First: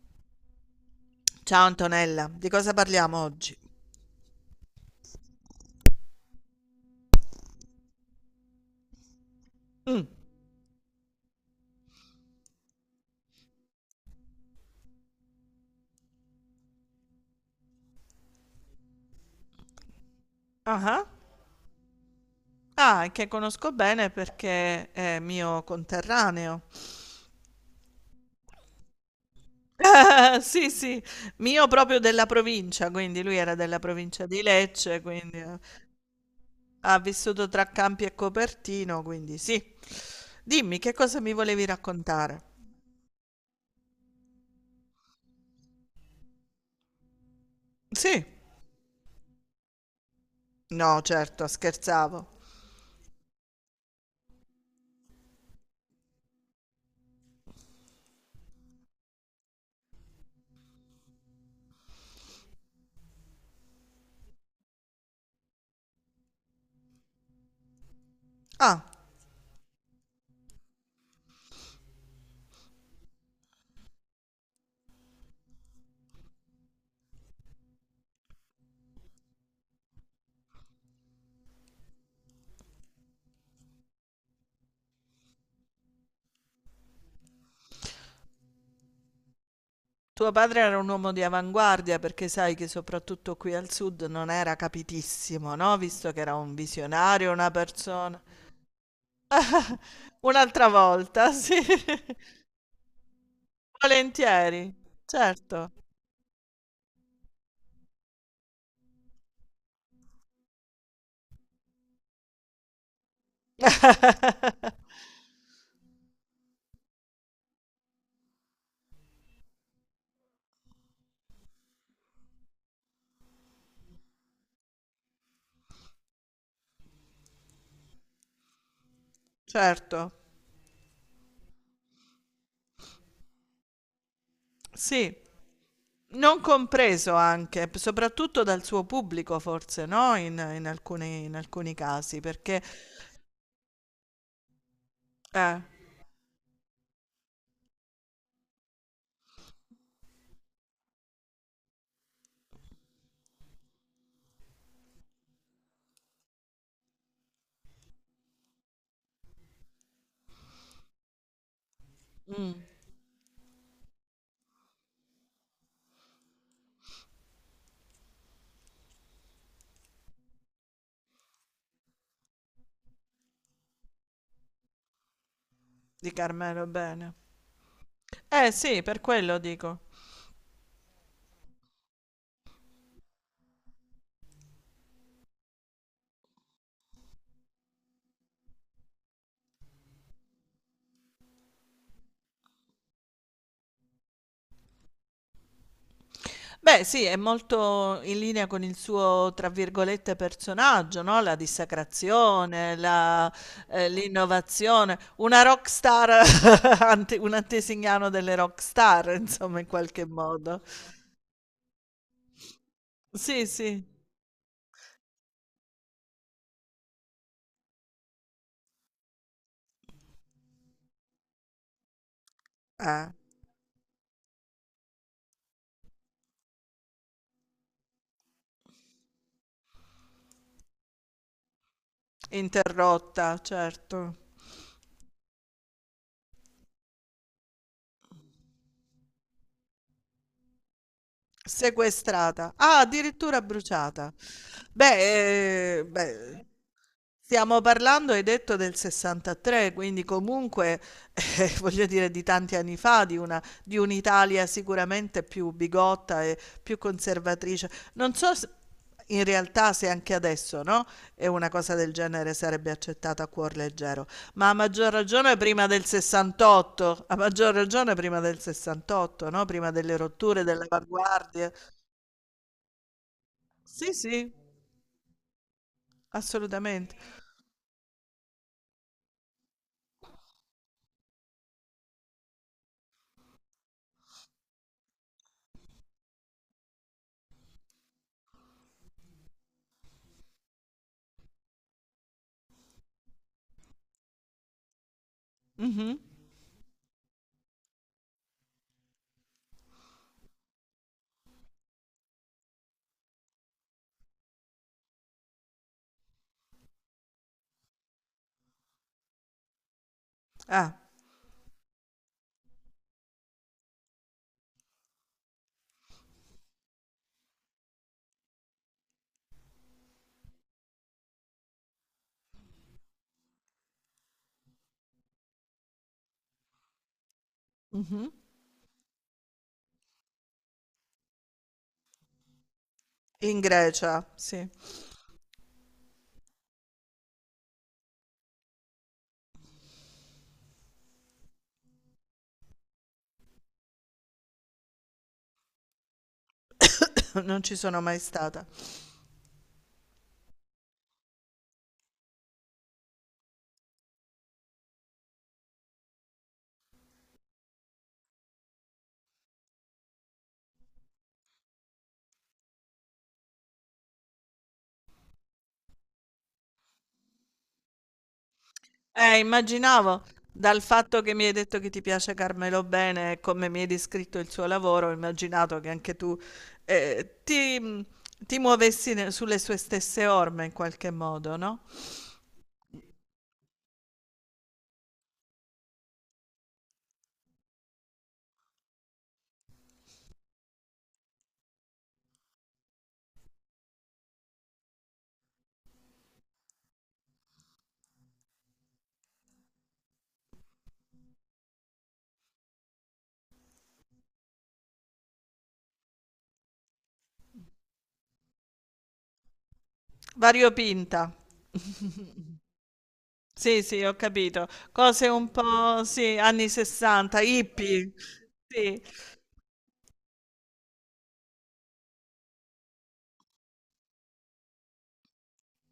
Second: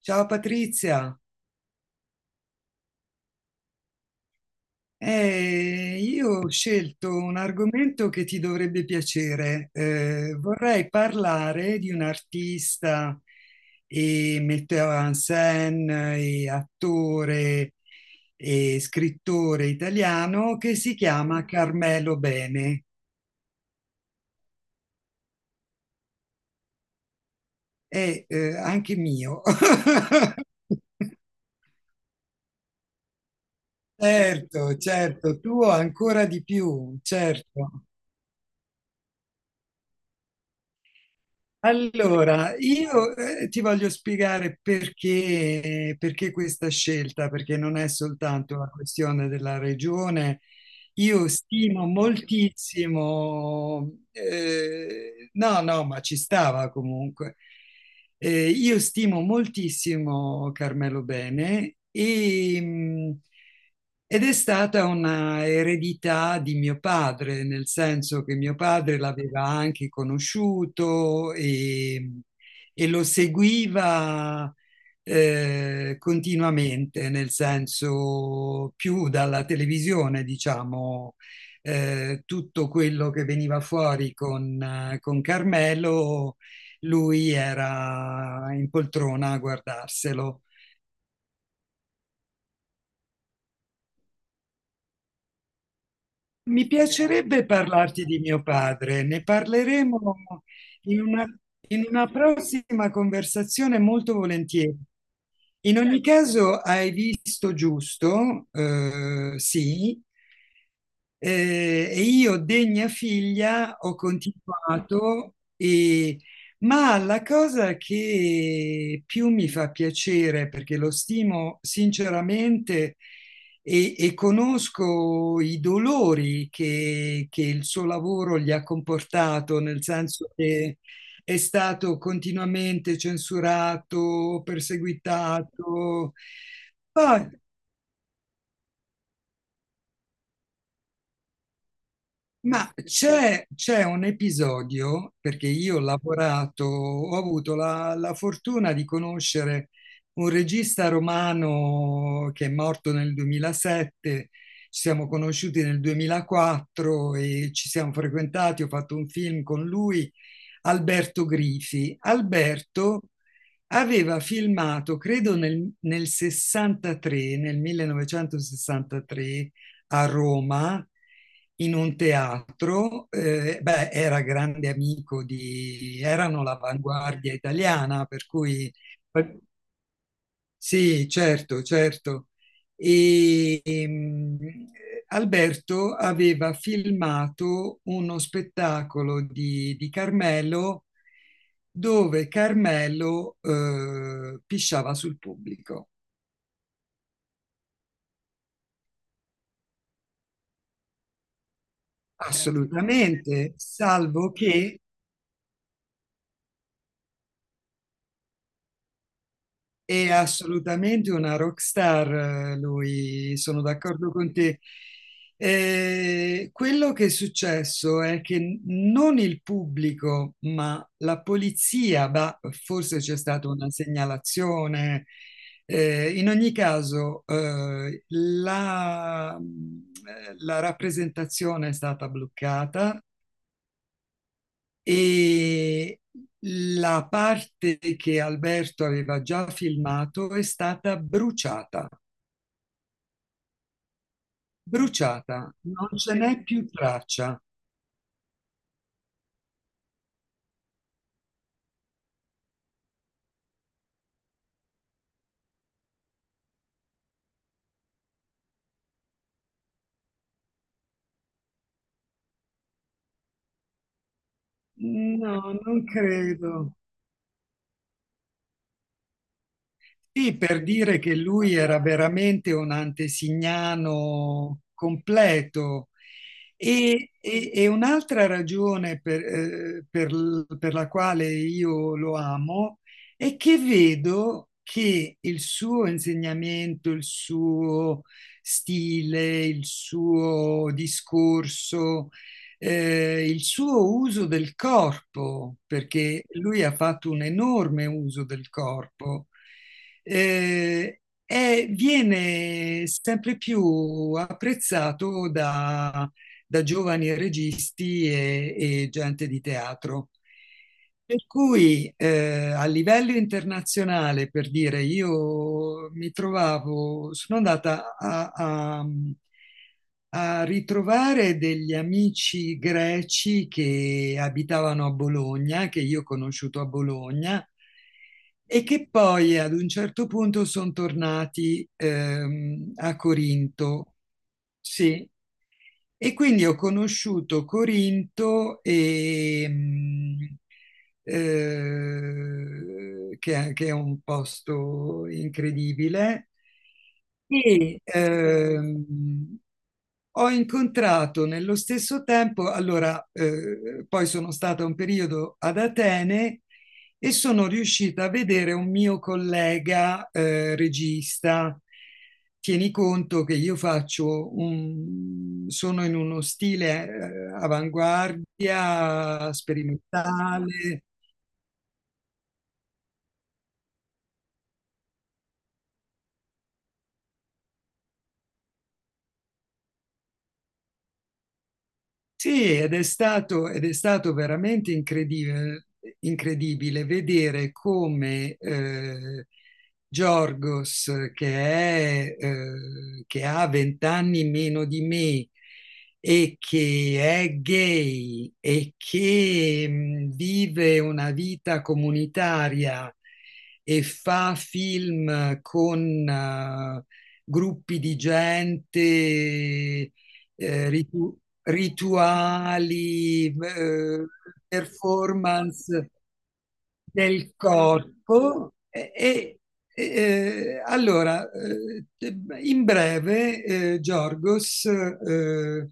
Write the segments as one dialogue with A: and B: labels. A: Ciao Patrizia.
B: Ciao Antonella, di cosa parliamo oggi?
A: Io ho scelto un argomento che ti dovrebbe piacere. Vorrei parlare di un artista e metteur en scène e attore e scrittore italiano che si
B: Ah,
A: chiama Carmelo Bene.
B: ah, che conosco bene perché è mio conterraneo.
A: È anche mio.
B: Sì, sì, mio proprio della provincia, quindi lui era della provincia di
A: Certo,
B: Lecce, quindi
A: certo,
B: eh,
A: tuo ancora di
B: Ha
A: più,
B: vissuto tra
A: certo.
B: Campi e Copertino, quindi sì. Dimmi, che cosa mi volevi raccontare?
A: Allora, io ti voglio spiegare perché, questa scelta, perché non è
B: Sì.
A: soltanto una questione della regione,
B: No,
A: io
B: certo,
A: stimo
B: scherzavo.
A: moltissimo, no, no, ma ci stava comunque. Io stimo moltissimo Carmelo Bene e, ed è stata una eredità di mio padre, nel senso che mio
B: Ah,
A: padre l'aveva anche conosciuto e, lo seguiva continuamente, nel senso più dalla televisione, diciamo, tutto quello che veniva fuori con, Carmelo, lui era in poltrona a
B: tuo
A: guardarselo.
B: padre era un uomo di avanguardia perché sai che soprattutto qui al sud non era capitissimo, no, visto che era un
A: Mi
B: visionario,
A: piacerebbe
B: una
A: parlarti
B: persona...
A: di mio padre, ne parleremo
B: Un'altra
A: in una,
B: volta, sì.
A: prossima conversazione molto
B: Volentieri,
A: volentieri.
B: certo.
A: In ogni caso, hai visto giusto, sì, e io, degna figlia, ho continuato e ma la cosa che più mi fa piacere, perché lo stimo sinceramente e, conosco i dolori che, il suo lavoro gli ha comportato, nel
B: Certo,
A: senso che è stato continuamente censurato,
B: sì,
A: perseguitato.
B: non compreso
A: Poi
B: anche, p soprattutto dal suo pubblico forse, no, in alcuni casi, perché
A: Ma c'è un episodio, perché
B: eh,
A: io ho lavorato, ho avuto la, fortuna di conoscere un regista romano che è morto nel 2007, ci siamo conosciuti nel 2004 e ci siamo frequentati, ho fatto un film con lui, Alberto Grifi. Alberto aveva filmato, credo nel, 63, nel 1963, a Roma, in un teatro. Beh, era grande amico
B: di
A: erano
B: Carmelo Bene.
A: l'avanguardia italiana, per
B: Eh
A: cui
B: sì, per quello dico.
A: sì, certo, certo. E, Alberto aveva filmato uno spettacolo di, Carmelo, dove Carmelo pisciava sul pubblico.
B: Beh, sì, è molto in linea con il suo, tra virgolette, "personaggio", no, la
A: Grazie.
B: dissacrazione, la
A: Assolutamente,
B: ehm,
A: salvo che.
B: l'innovazione, una rock star, ante un antesignano delle rock star, insomma, in qualche
A: È
B: modo.
A: assolutamente una rockstar, lui,
B: Sì,
A: sono
B: sì.
A: d'accordo con te. Quello che è successo è che non il pubblico, ma la polizia, bah, forse
B: Eh,
A: c'è stata una segnalazione. In ogni caso, la rappresentazione è stata bloccata
B: interrotta, certo.
A: e la parte che Alberto aveva già filmato è stata bruciata,
B: Sequestrata. Ah, addirittura bruciata.
A: bruciata,
B: Beh,
A: non ce n'è
B: beh,
A: più traccia.
B: stiamo parlando, hai detto, del '63, quindi comunque, voglio dire, di tanti anni fa, di una, di un'Italia sicuramente più bigotta e più conservatrice. Non so se- In realtà se anche adesso, no? E una cosa del genere sarebbe accettata a cuor leggero. Ma a maggior ragione
A: No,
B: prima
A: non
B: del
A: credo.
B: 68, a maggior ragione prima del 68, no? Prima delle
A: Sì,
B: rotture,
A: per
B: delle
A: dire che
B: avanguardie.
A: lui era veramente un
B: Sì, sì,
A: antesignano completo.
B: assolutamente.
A: E un'altra ragione per la quale io lo amo è che vedo che il suo insegnamento, il suo stile, il suo discorso, il suo uso del corpo,
B: Mhm.
A: perché lui ha fatto un enorme uso del corpo, viene sempre più apprezzato da giovani registi e, gente di teatro.
B: Ah,
A: Per cui, a livello internazionale, per dire, io mi trovavo, sono andata a, ritrovare degli amici greci che abitavano a Bologna, che io ho conosciuto a Bologna,
B: mhm.
A: e che poi ad un certo punto sono tornati a
B: In
A: Corinto.
B: Grecia, sì.
A: Sì, e quindi ho conosciuto Corinto, e che è un posto incredibile,
B: Non ci sono
A: e
B: mai stata.
A: ho incontrato nello stesso tempo, allora, poi sono stata un periodo ad Atene e sono riuscita a vedere un mio collega, regista. Tieni conto che io sono in uno stile, avanguardia,
B: Immaginavo, dal
A: sperimentale.
B: fatto che mi hai detto che ti piace Carmelo Bene e come mi hai descritto il suo lavoro, ho immaginato che anche tu eh, ti, ti sulle sue stesse orme in qualche modo, no?
A: Sì, ed è stato veramente incredibile, incredibile vedere come, Giorgos, che ha vent'anni meno di me e che è gay e che vive una vita comunitaria e fa film con gruppi di gente, eh,
B: Variopinta.
A: ritu- rituali,
B: Sì, sì, ho capito. Cose un po'
A: performance
B: sì, anni 60,
A: del
B: hippie.
A: corpo
B: Sì,
A: e, allora, in breve, Giorgos, eh,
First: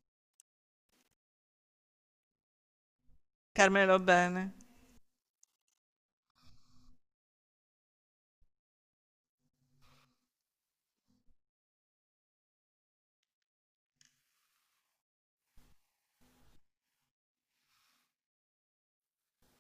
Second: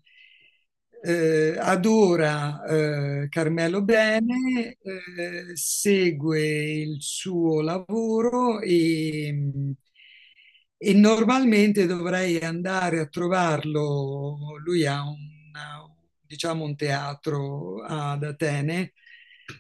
A: eh, adora, Carmelo
B: Carmelo Bene.
A: Bene, segue il suo lavoro e, normalmente dovrei andare a trovarlo. Lui ha un, diciamo, un teatro ad Atene,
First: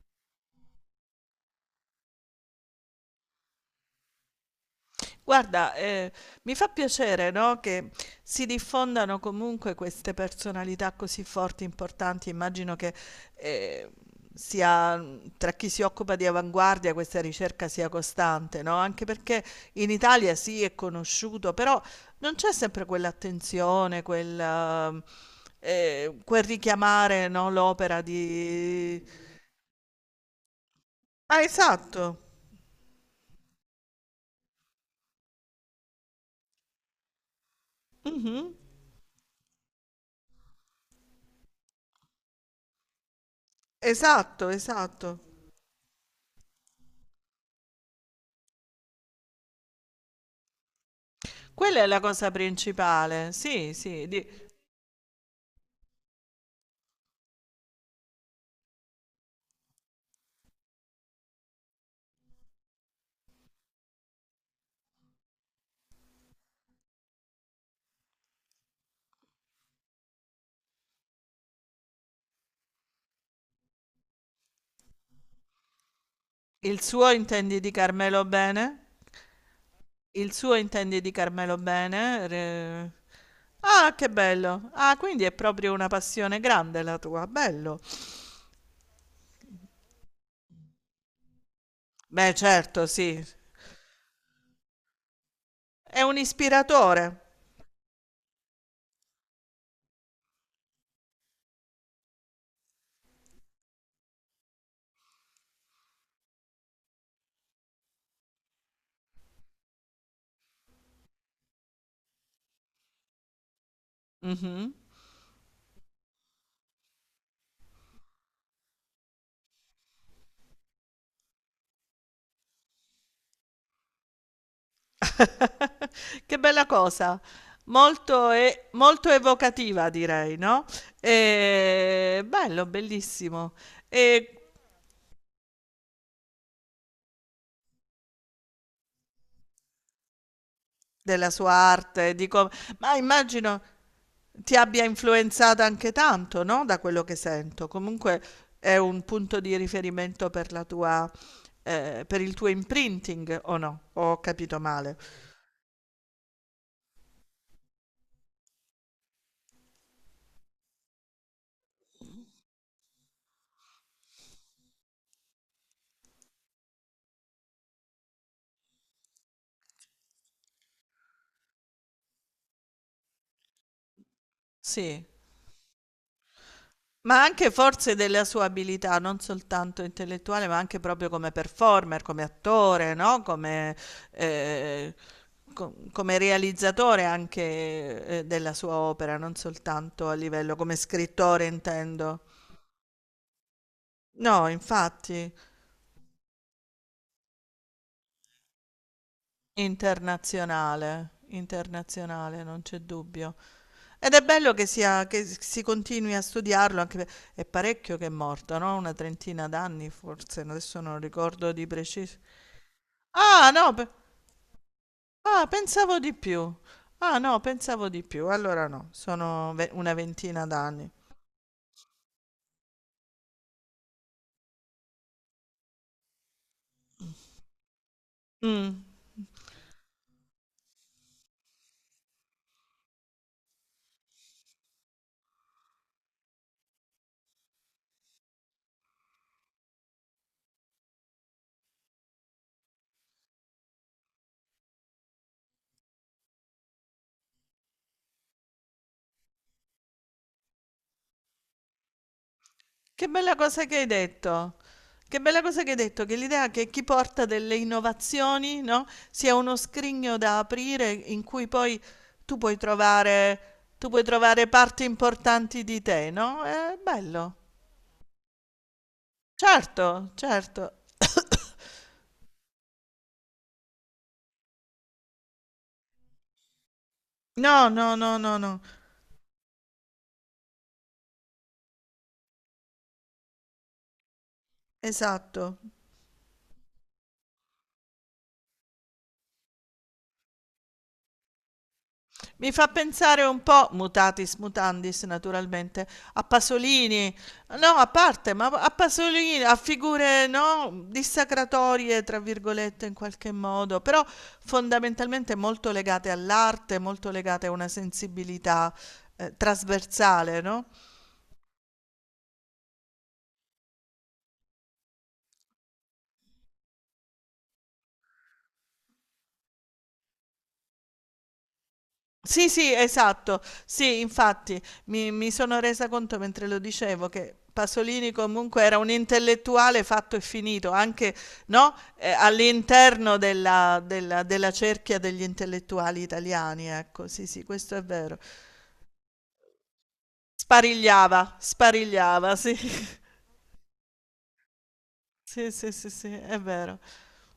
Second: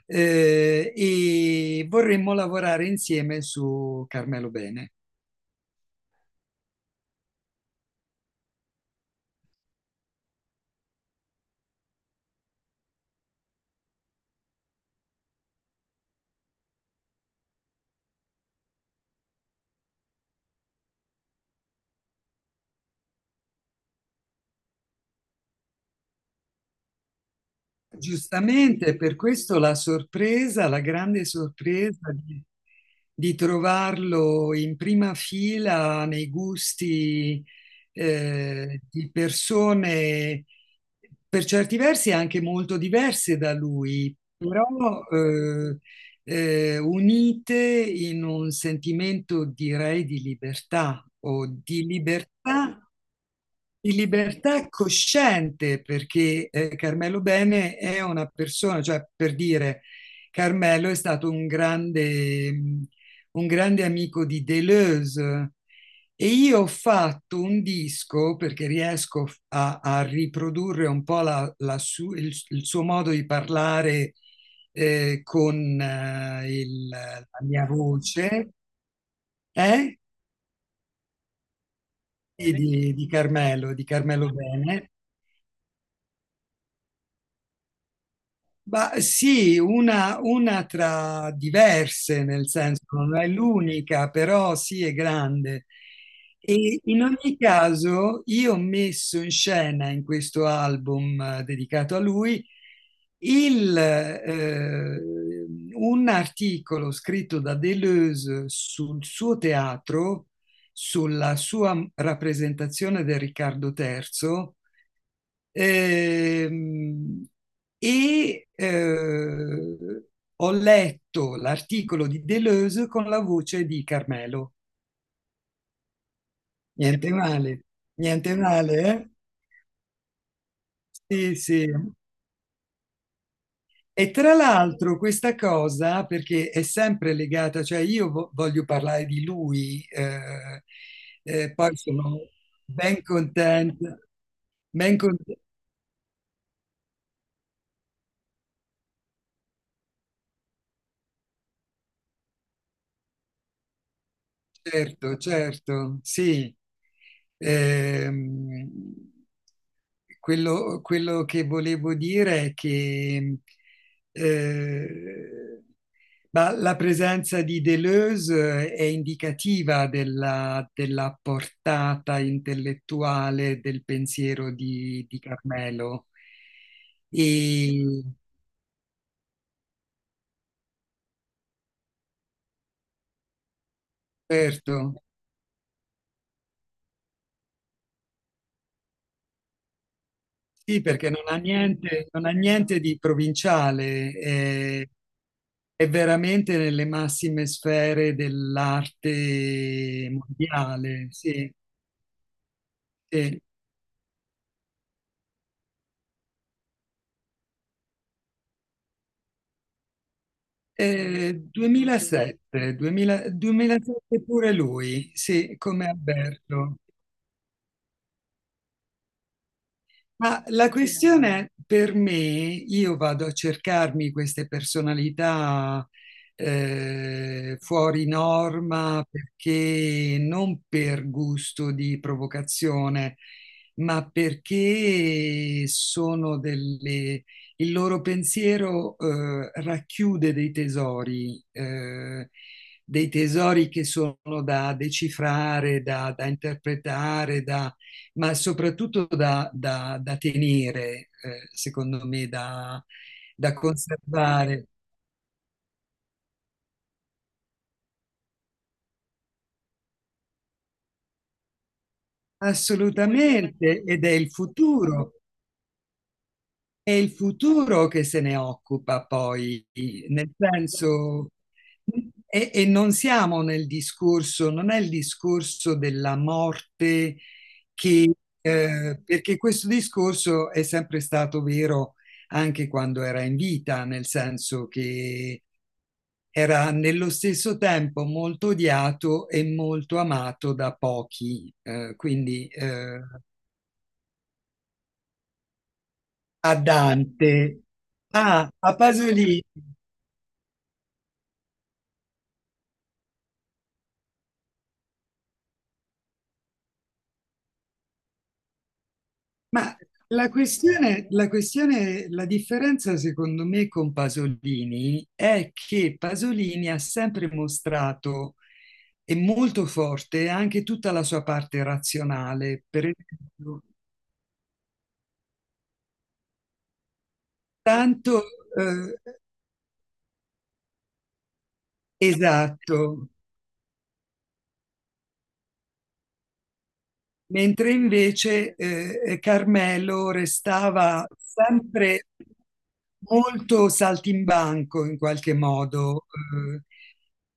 A: e vorremmo lavorare insieme su Carmelo Bene.
B: Guarda, mi fa piacere, no, che si diffondano comunque queste personalità così forti, importanti. Immagino che, ehm, sia tra chi si occupa di avanguardia questa ricerca sia costante, no, anche perché in Italia sì, è conosciuto, però non c'è sempre quell'attenzione, quel quel richiamare, no, l'opera
A: Giustamente,
B: di...
A: per questo la sorpresa, la grande
B: Ah,
A: sorpresa
B: esatto.
A: di, trovarlo in prima fila nei gusti,
B: Mh-mh.
A: di persone per certi versi anche molto diverse da lui,
B: Esatto,
A: però,
B: esatto.
A: unite in un sentimento, direi, di libertà o
B: Quella è la cosa principale, sì,
A: di
B: sì. Di...
A: libertà cosciente, perché, Carmelo Bene è una persona, cioè per dire, Carmelo è stato un grande, un grande amico di Deleuze, e io ho fatto un disco, perché riesco a, riprodurre un po' il suo modo di parlare, con
B: Il suo
A: la
B: intendi
A: mia
B: di Carmelo
A: voce,
B: Bene?
A: eh?
B: Il suo intendi di Carmelo Bene?
A: E
B: Re-
A: di Carmelo, di
B: Ah, che
A: Carmelo
B: bello.
A: Bene.
B: Ah, quindi è proprio una passione grande la tua, bello.
A: Ma sì, una, tra diverse,
B: Beh,
A: nel
B: certo,
A: senso non
B: sì.
A: è l'unica, però sì è grande.
B: È un
A: E in
B: ispiratore.
A: ogni caso io ho messo in scena in questo album, dedicato a lui, il, eh, un articolo scritto da Deleuze sul suo teatro, sulla sua rappresentazione del Riccardo III.
B: Mhm.
A: Ehm, e ho letto l'articolo di Deleuze con la voce di Carmelo.
B: Che bella
A: Niente
B: cosa.
A: male,
B: Molto,
A: niente
B: e-
A: male, eh?
B: molto evocativa, direi, no?
A: Sì, sì.
B: E... Bello, bellissimo.
A: E
B: E
A: tra l'altro questa cosa, perché è sempre legata, cioè io voglio parlare di lui,
B: della sua
A: poi
B: arte,
A: sono
B: di com-... Ma
A: ben
B: immagino
A: contenta,
B: ti abbia
A: ben contenta,
B: influenzata anche tanto, no, da quello che sento. Comunque è un punto di riferimento per la tua, per il tuo imprinting, o no? Ho capito male.
A: certo, certo, sì. Ehm, Quello che volevo dire è che, eh, ma la presenza di Deleuze, è indicativa della, portata intellettuale del pensiero
B: Sì,
A: di, Carmelo.
B: ma anche forse
A: E
B: della sua abilità, non soltanto intellettuale, ma anche proprio come performer, come attore, no? Eh,
A: certo,
B: Come realizzatore anche, della sua opera, non soltanto a livello come
A: sì, perché non ha
B: scrittore,
A: niente,
B: intendo.
A: non ha niente di provinciale,
B: No,
A: è,
B: infatti.
A: veramente nelle massime sfere dell'arte mondiale.
B: Internazionale,
A: Sì,
B: internazionale, non c'è dubbio.
A: sì.
B: Ed è bello che sia, che si continui a studiarlo, anche per-... È parecchio che è morto, no? Una trentina d'anni forse, adesso non
A: Eh,
B: ricordo di preciso.
A: 2007, 2000
B: Ah, no, pe-
A: 2007 pure lui,
B: Ah,
A: sì, come
B: pensavo di più.
A: Alberto.
B: Ah, no, pensavo di più. Allora no, una
A: Ma
B: ventina
A: la
B: d'anni.
A: questione per me, io vado a cercarmi queste personalità, fuori
B: Mm.
A: norma perché non per gusto di provocazione, ma perché sono delle... Il loro pensiero, racchiude dei tesori che sono da decifrare, da, interpretare, da ma soprattutto da tenere, secondo me, da,
B: Che bella cosa che hai detto.
A: conservare.
B: Che bella cosa che hai detto, che l'idea che chi porta delle innovazioni, no, sia uno scrigno da aprire in cui poi tu puoi trovare
A: Assolutamente,
B: tu puoi
A: ed è il
B: trovare parti
A: futuro.
B: importanti di te, no, è
A: È il
B: bello.
A: futuro che se ne occupa poi,
B: Certo,
A: nel
B: certo.
A: senso, e, non siamo nel discorso, non è il discorso della morte
B: No, no,
A: che,
B: no, no, no.
A: perché questo discorso è sempre stato vero anche quando era in vita, nel senso che
B: Esatto.
A: era nello stesso tempo molto odiato e molto amato da pochi, quindi,
B: Mi fa pensare un po', mutatis mutandis naturalmente, a
A: a
B: Pasolini,
A: Dante.
B: no, a parte, ma
A: Ah,
B: a
A: a
B: Pasolini,
A: Pasolini.
B: a figure, no, dissacratorie, tra virgolette, in qualche modo, però fondamentalmente molto legate all'arte, molto legate a una sensibilità,
A: Ma
B: trasversale, no?
A: la differenza secondo me con Pasolini è che Pasolini ha sempre mostrato e molto forte anche tutta la sua parte
B: Sì,
A: razionale,
B: sì,
A: per
B: esatto.
A: esempio,
B: Sì, infatti mi sono resa conto mentre lo dicevo che Pasolini
A: tanto,
B: comunque era un
A: eh,
B: intellettuale fatto e finito, anche, no,
A: esatto,
B: all'interno della cerchia degli intellettuali italiani, ecco. Sì, sì,
A: mentre
B: questo è vero.
A: invece, Carmelo restava
B: Sparigliava,
A: sempre
B: sparigliava, sì.
A: molto saltimbanco in qualche
B: Sì, sì, sì,
A: modo.
B: sì, è vero.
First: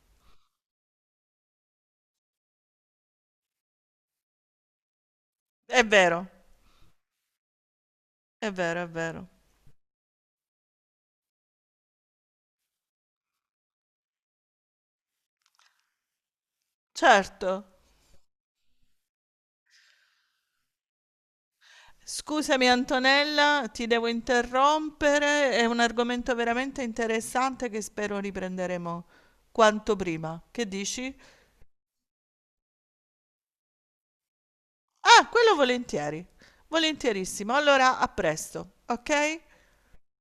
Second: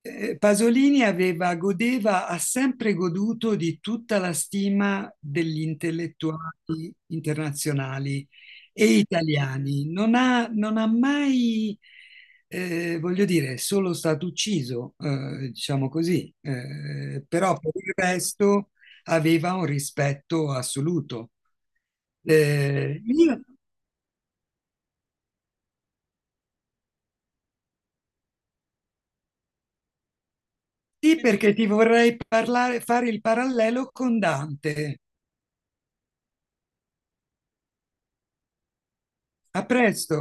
A: Pasolini aveva, godeva, ha sempre goduto di tutta la stima degli
B: È vero,
A: intellettuali internazionali
B: è vero,
A: e
B: è vero.
A: italiani. Non ha mai, voglio dire, è solo stato ucciso, diciamo così, però
B: Certo.
A: per il resto aveva un rispetto assoluto.
B: Scusami
A: Eh, io-
B: Antonella, ti devo interrompere, è un argomento veramente interessante che spero riprenderemo quanto prima. Che dici?
A: sì, perché ti vorrei parlare, fare il parallelo con Dante.
B: Ah, quello volentieri, volentierissimo. Allora, a presto, ok?
A: A presto.